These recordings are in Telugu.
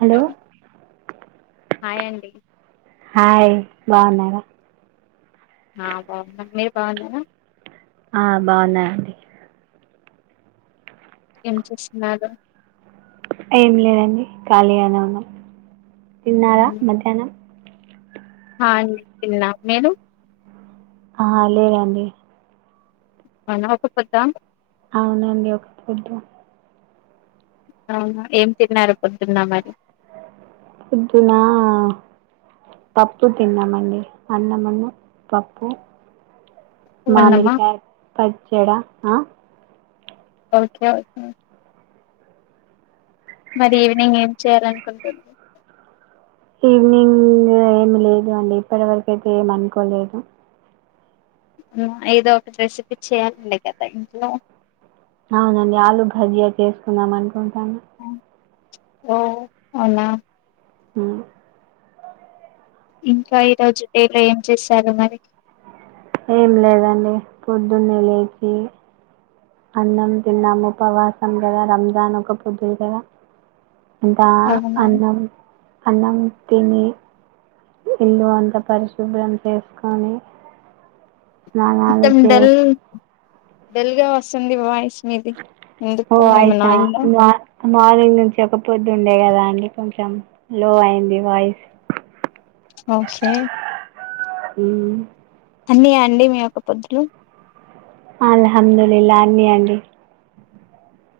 హలో హ్యాండి హాయ్ బాగున్నారా ఆ బాగున్నా మీరు బాగున్నాార ఆ బాగున్నారండి ఏం చేస్తున్నారు ఏం లేదండి ఖాళీగానే ఉన్నాం తిన్నారా మధ్యాహ్నం హ అండి తిన్నా. మీరు? ఆ లేదండి. పండగా ఒక్కపొద్దా అం అవునండి ఒక పొద్దు. అవునా ఏం తిన్నారు పొద్దున మరి. పొద్దునా పప్పు తిన్నామండి. అన్నమున్ను పప్పు ఉన్నమా మామిడికాయ పచ్చడా ఆ ఓకే ఓకే మరి ఈవినింగ్ ఏం చేయాలనుకుంటున్నరు. ఈవినింగ్ ఏమి లేదు అండి ఇప్పటివరకు అయితే ఏమ అనుకోలేదు. ఏదో ఒకటి రెసిపీ చేయ్యాలండి కదా ఇంట్లో. అవునండి ఆలు భజ్జీయా చేసుకుందాం అనుకుంటాన్నా. ఓ అవునా. అ ఇంకా ఈరోజు డేలో ఏం చేశారు మరి. ఏం లేదండి పొద్దున్నే లేచి అన్నం తిన్నాము. ఉపవాసం గదా రంజాన్ ఒక పొద్దులు కదా. ఇంకా అవునా అన్నం, అన్నం తిని ఇల్లు అంతా పరిశుభ్రం చేసుకొని, స్నానాలు చేసి, డల్గా వస్తుంది వాయిస్ మీది ఓ ఎందుకో ఏమన్నా వాయిసా అయ్యిందా. మా మార్నింగ్ నుంచి ఒక పొద్దు ఉండే కదా అండి కొంచెం లో అయింది వాయిస్. ఓకే హ్మ్ అన్నియా అండి మీ ఒక్క పొద్దులు. అల్హందులిల్లా అన్నీ అండి.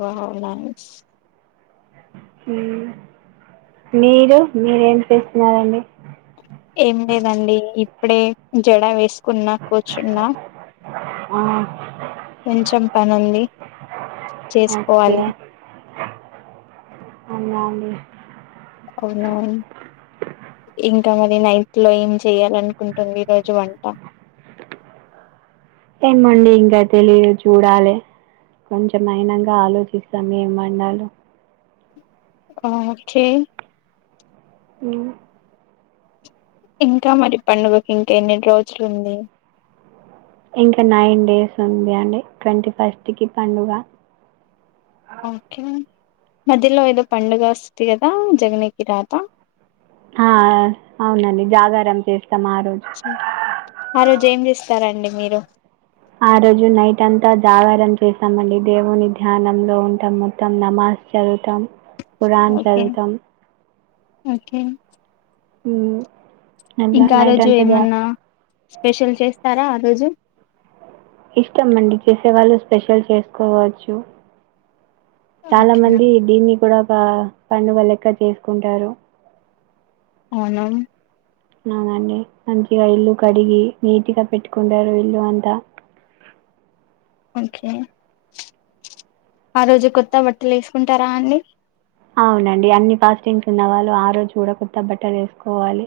Wow nice. హ్మ్ మీరు మీరేం చేస్తున్నారండి? ఏం లేదండి ఇప్పుడే జడా వేసుకున్నా, కూర్చున్నా. ఆ కొంచెం పనుంది. ఓకే చేసుకోవాలి అవునా అండి. అవునా ఇంకా మరి నైట్లో ఏం చెయాలనుకుంటుంది ఈ రోజు వంటా. ఏమండి ఇంకా తెలియదు చూడాలె. కొంచెం అయినంగా ఆలోచిస్తాం ఏం వండాలో. ఆ ఓకే. హ్ ఇంకా మరి పండుగకి ఇంకా ఎన్ని రోజులు ఉంది. ఇంకా నైన్ డేస్ ఉంది అండి. ట్వంటీ ఫస్ట్కి పండుగ. ఓకే మధ్యలో ఏదో పండుగ వస్ది కదా జగ్నేకి రాత్ ఆ ఆ అవునండి జాగారం చేస్ ఆ రోజు ఏం చేస్తారండి మీరు? ఆ రోజు నైట్ అంతా జాగారం చేస్తామండి. దేవుని ధ్యానంలో ఉంటాం మొత్తం నమా జ్ చదువుతాం, కురాన్ ఓకే చదువుతాం. ఓకే ఊ ఇంకా ఆ రోజు ఏమన్నా స్పెషల్ చేస్తారా ఆ రోజు. ఇష్టం అండి చేసేవాళ్ళు స్పెషల్ చేసుకోవచ్చు చాలా ఓకే మంది దీన్ని కూడా ఒక పండుగ లెక్క చేసుకుంటారు అవునా అవునండి మంచిగా ఇల్లు కడిగి నీటిగా పెట్టుకుంటారు ఇల్లు అంతా [inaudible] ఓకే ఆ రోజు కొత్త బట్టలు వేసుకుంటారా అండి అవునండి అన్ని ఫాస్టింగ్స్ ఉన్నవాళ్ళు ఆ రోజు కూడా కొత్త బట్టలు వేసుకోవాలి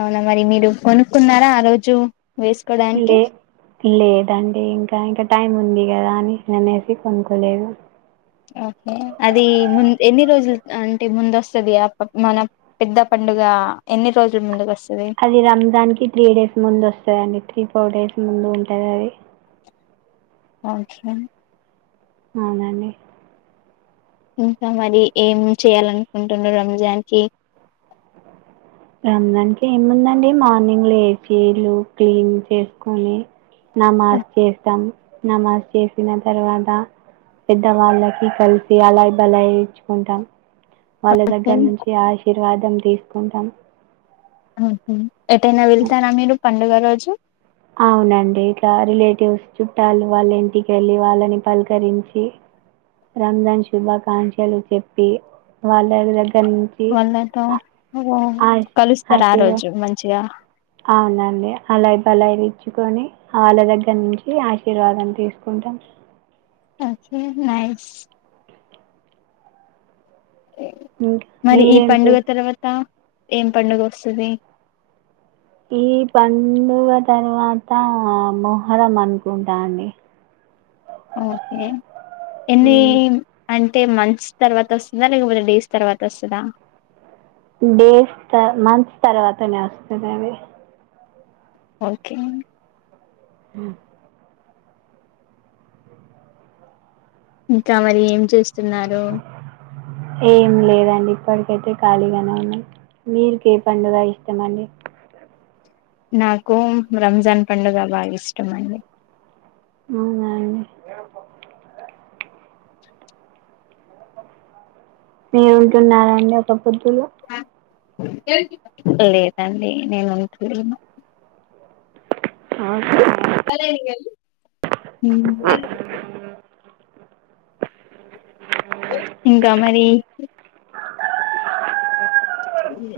అవునా మరి మీరు కొనుక్కున్నారా ఆ రోజు వేసుకోడానికి లే లేదండి ఇంకా ఇంక టైం ఉంది కదా అని అనేసి కొనుక్కోలేదు ఓకే అదీ మున్ ఎన్ని రోజులు అంటే ముందొస్తది ఆ ప మన పెద్ద పం ముందుగా ఎన్ని రోజులు ముందుగా వస్త అది రంజాన్ కి త్రీ డేస్ ముందు వస్తదండి త్రీ ఫోర్ డేస్ ముందు ఉంటది అది ఓకే అవునండి ఇంక మరి ఏం చేయాలనుకుంటున్నారు రంజాన్ కి రంజాన్ కి ఏముందండి మార్నింగ్ లేచి ఇల్లు క్లీన్ చేసుకొని నమాజ్ చేస్తాం నమాజ్ చేసిన తర్వాత పెద్దవాళ్ళకి కలిసి అలాయ్ బలాయ్ ఇచ్చుకుంటాం వాళ్ళ దగ్గర నుంచి ఆశీర్వాదం తీసుకుంటాం ఆహ ఎటైన ఆ! వెళ్తారా మీరు పండుగ రోజు అవునండి ఇకా రిలేటివ్స్ చుట్టాలు వాళ్ళ ఇంటిక వెళ్ళి వాళ్ళని పలకరించి రంజాన్ శుభాకాంక్షలు చెప్పి వాళ్ళ దగ్గ వాళ్ళతో ఓ ఆశీ కలుస్తారా ఆ ఆశీర్వా రోజు మంచిగా అవునండి అలాయ్ బలయ్ ఇచ్చుకొని వాళ్ళ దగ్గర నుంచి ఆశీర్వాదం తీసుకు ఉంటాం ఓకే నైస్ ఇంకా మరి ఈ మీరేం పండుగ చేస్ తర్వాత ఏం పండుగ వస్తది ఈ పండుగ తర్వాత మొహర్రం అనుకుంటా అండి ఓకే ఎన్నీ హ్మ్. అంటే మంత్స్ తర్వాత వస్తదా లేకపోతె డేస్ తర్వాత వస్తదా డేస్ త మంత్స్ తర్వాతనే వస్తది అండి ఓకే హ ఇంకా మరి ఏం చేస్తున్నారు ఏం లేదండి ఇప్పడికైతే ఖాళీగానే ఉన్నాను మీరికి ఏ పండుగ ఇష్టం అండి నాకు రంజాన్ పండుగ బాగా ఇష్టం అండి అవునా అండి మీరు ఉంటున్నారా అండి ఒక పొద్దులు లేదండి నేను ఉంటలేను హ సరైనది హ్మ్ [inaudible] ఇంకా మరి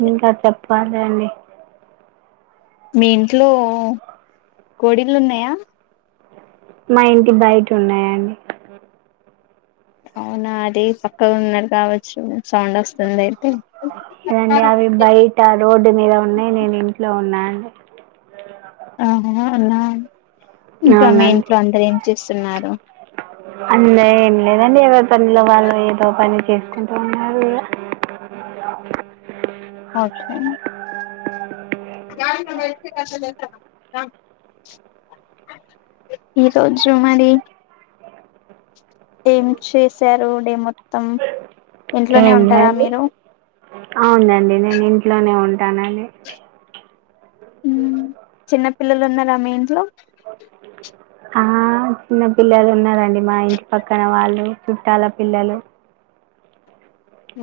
ఇంకా చెప్పాలి అండి మీ ఇంట్లో కోడీలు ఉన్నాయా మా ఇంటి బయట ఉన్నాయండి అవునా అది పక్కగా ఉన్నారు కావచ్చు సౌండ్ వస్తుంది అయితే లేదండి అవి బయట రోడ్డు మీద ఉన్నాయి నేను ఇంట్లో ఉన్నా అండి ఆహా అలా ఇంకా మీ అవునండి ఇంట్లో అందరు ఏం చేస్తున్నారు అంద ఏం లేదండి ఎవరి పనిలో వాళ్ళు ఏదో పని చేసుకుంటూ ఉన్నారు ఇగ అచ్చ [unintelligible] ఈ రోజు మరి ఏం చేశారు డే మొత్తం ఇంట్లోనే ఏం ఉంటారా లేదు మీరు అవునండి నేను ఇంట్లోనే ఉంటానండి ఉమ్ చిన్న పిల్లలు ఉన్నారా మీ ఇంట్లో ఆ చిన్న పిల్లలు ఉన్నారండి మా ఇంటి పక్కన వాళ్ళు చుట్టాల పిల్లలు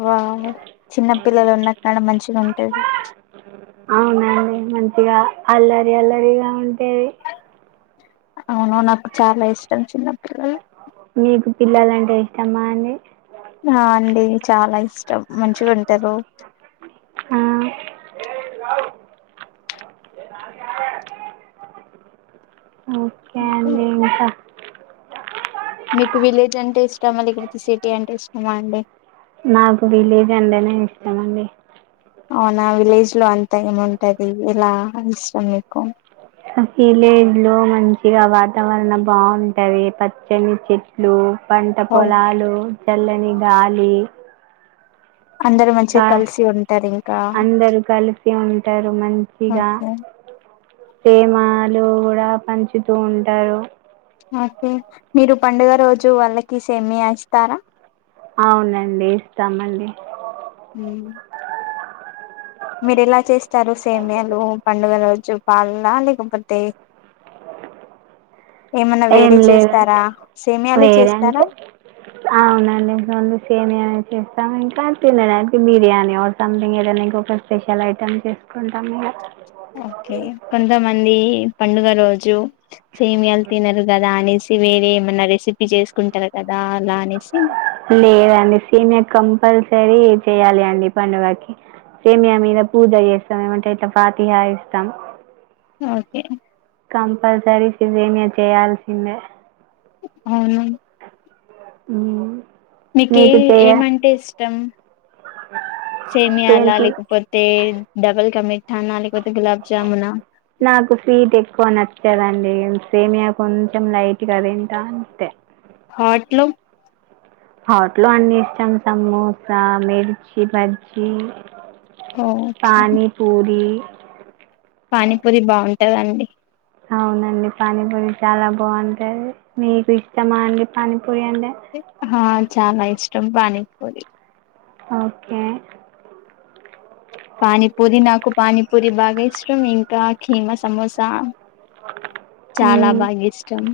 వా చిన్న పిల్లలు ఉన్నా కాడ మంచిగా ఉంటాది అవునండి మంచిగా అల్లరి అల్లరిగా ఉంటే అవున నాకు చాలా ఇష్టం చిన్నపిల్లలు మీకు పిల్లలంటే ఇష్టమా అండి ఆ అండి చాలా ఇష్టం మంచిగా ఉంటారు ఆ ఓకే అండి ఇంకా మీకు విలేజ్ అంటే ఇష్టామా లేకపోతే సిటీ అంటే ఇష్టామా అండి నాకు వీలేజ్ అంటే నే ఇష్టమండి అవునా విలేజ్ లో అంత ఏముంటది ఇలా ఇష్టం మీకు విలేజ్ లో మంచిగా వాతావరణం బాగుంటాంది పచ్చని చెట్లు పంట ఓ పొలాలు చల్లని గాలి అందరు మంచిగా కా కలిసి ఉంటారు ఇంకా అందరు కలిసి ఉంటారు ప్రేమాలు కూడా పంచుతూ ఉంటారు ఓకే మీరు పండుగ రోజు వాళ్ళకి సేమియా ఇస్తారా అవునండి ఇస్తామండి ఉమ్ మీరు ఎలా చేస్తారు సేమియాలు పండుగల రోజు పాల లేకపోతే ఏమన్నా ఏం వేరే లేదా చేస్తారా సేమియానే వేరే చేస్తారా అంటే అవునండి రొండు సేమియా నే చెస్ ఇంకా తినడానికి బిర్యానీ ఒక సంథింగ్ ఏదైనాక ఒక స్పెషల్ ఐటమ్ చేసుకుంటాం ఇగ ఓకే కొంతమంది పండుగ రోజు సేమ్యాలు తినరు కదా అనేసి వేరే ఏమైన్నా రెసిపీ చేసుకుంటరు లేదండి సేమియా కంపల్స సరి చేయ్యాలి అండి పండుగకి సేమియా మీద పూజ చేస్తాం ఏమంటే ఇట్లా పాతిహ ఇస్తాం ఓకే సరిసి సేమియా చేయాల్సిందే అవును ఊ మ్ మీకీ ఏమంటే ఇష్టం సేమియాల దేంట్లో లేకపోతే డబల్ క మీటనా లేకపోతే గులాబ్ జామునా నాకు సీట్ ఎక్కువ నచ్చదండి సేమియా కొంచెం లైట్గా తింటా అంతే హాట్లు హాట్ లో అన్ని ఇష్టం సమోసా మిర్చి బజ్జీ ఓ పానీ పూరి పానీపూరి బాగుంటదండి అవునండి పానీ పూని చాలా బాగుంటాది మీకు ఇష్టమా అండి పాని పోయాంటే ఆ చాలా ఇష్టం పానిపూరీ ఓకే పానీపూరి నాకు పానీపూరి బాగా ఇష్టం ఇంకా కీమ సమోసా చాలా మ్మ్. బాగా ఇష్టం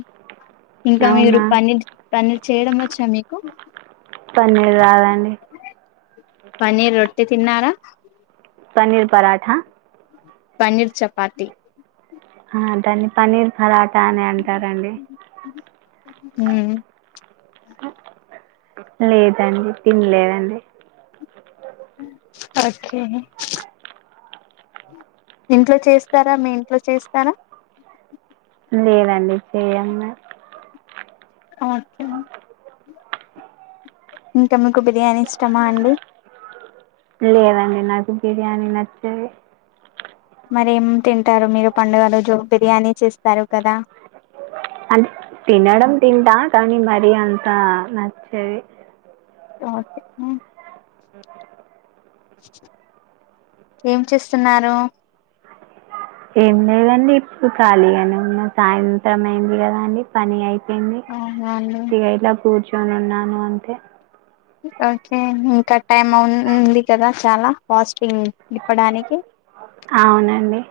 ఇంకా మీరు అవునా పన్నర్ పన్నర్ చేయడం వచ్చా మీకు పన్నీరు రాదండి పన్నీర్ రొట్టె తిన్నారా పనీర్ పరాఠా పన్నీర్ చపాతి ఆ దాన్ని పన్నీర్ పరాటా అని అంటారండి హ్మ్మ్ లేదండి తినలేదండి ఓకే ఇంట్లో చేస్తారా మీ ఇంట్లో చేస్తారా లేదండి చేయము మేము ఓకే ఇంకా మీకు బిర్యానీ ఇష్టమా అండి లేదండి నాకు బిర్యానీ నచ్చదు మరేం తింటారు మీరు పండుగలు రోజో బిర్యానీ చేస్తారు కదా అంటే తినడం తింటా కానీ మరి అంతా నచ్చది ఓకే [inaudible] ఏం చేస్తున్నారు ఏం లేదండి ఇప్పుడు ఖాళీగానే ఉన్న సాయంత్రం అయింది కదా అండి పని అయి చెప్పింది అవునా అండి ఇగ ఇలా కూర్చొని ఉన్నాను అంటే ఓకే ఇంకా టైమ్ ఉ ఉ వుంది కదా చాలా స్ ఇప్పడానికి అవునండి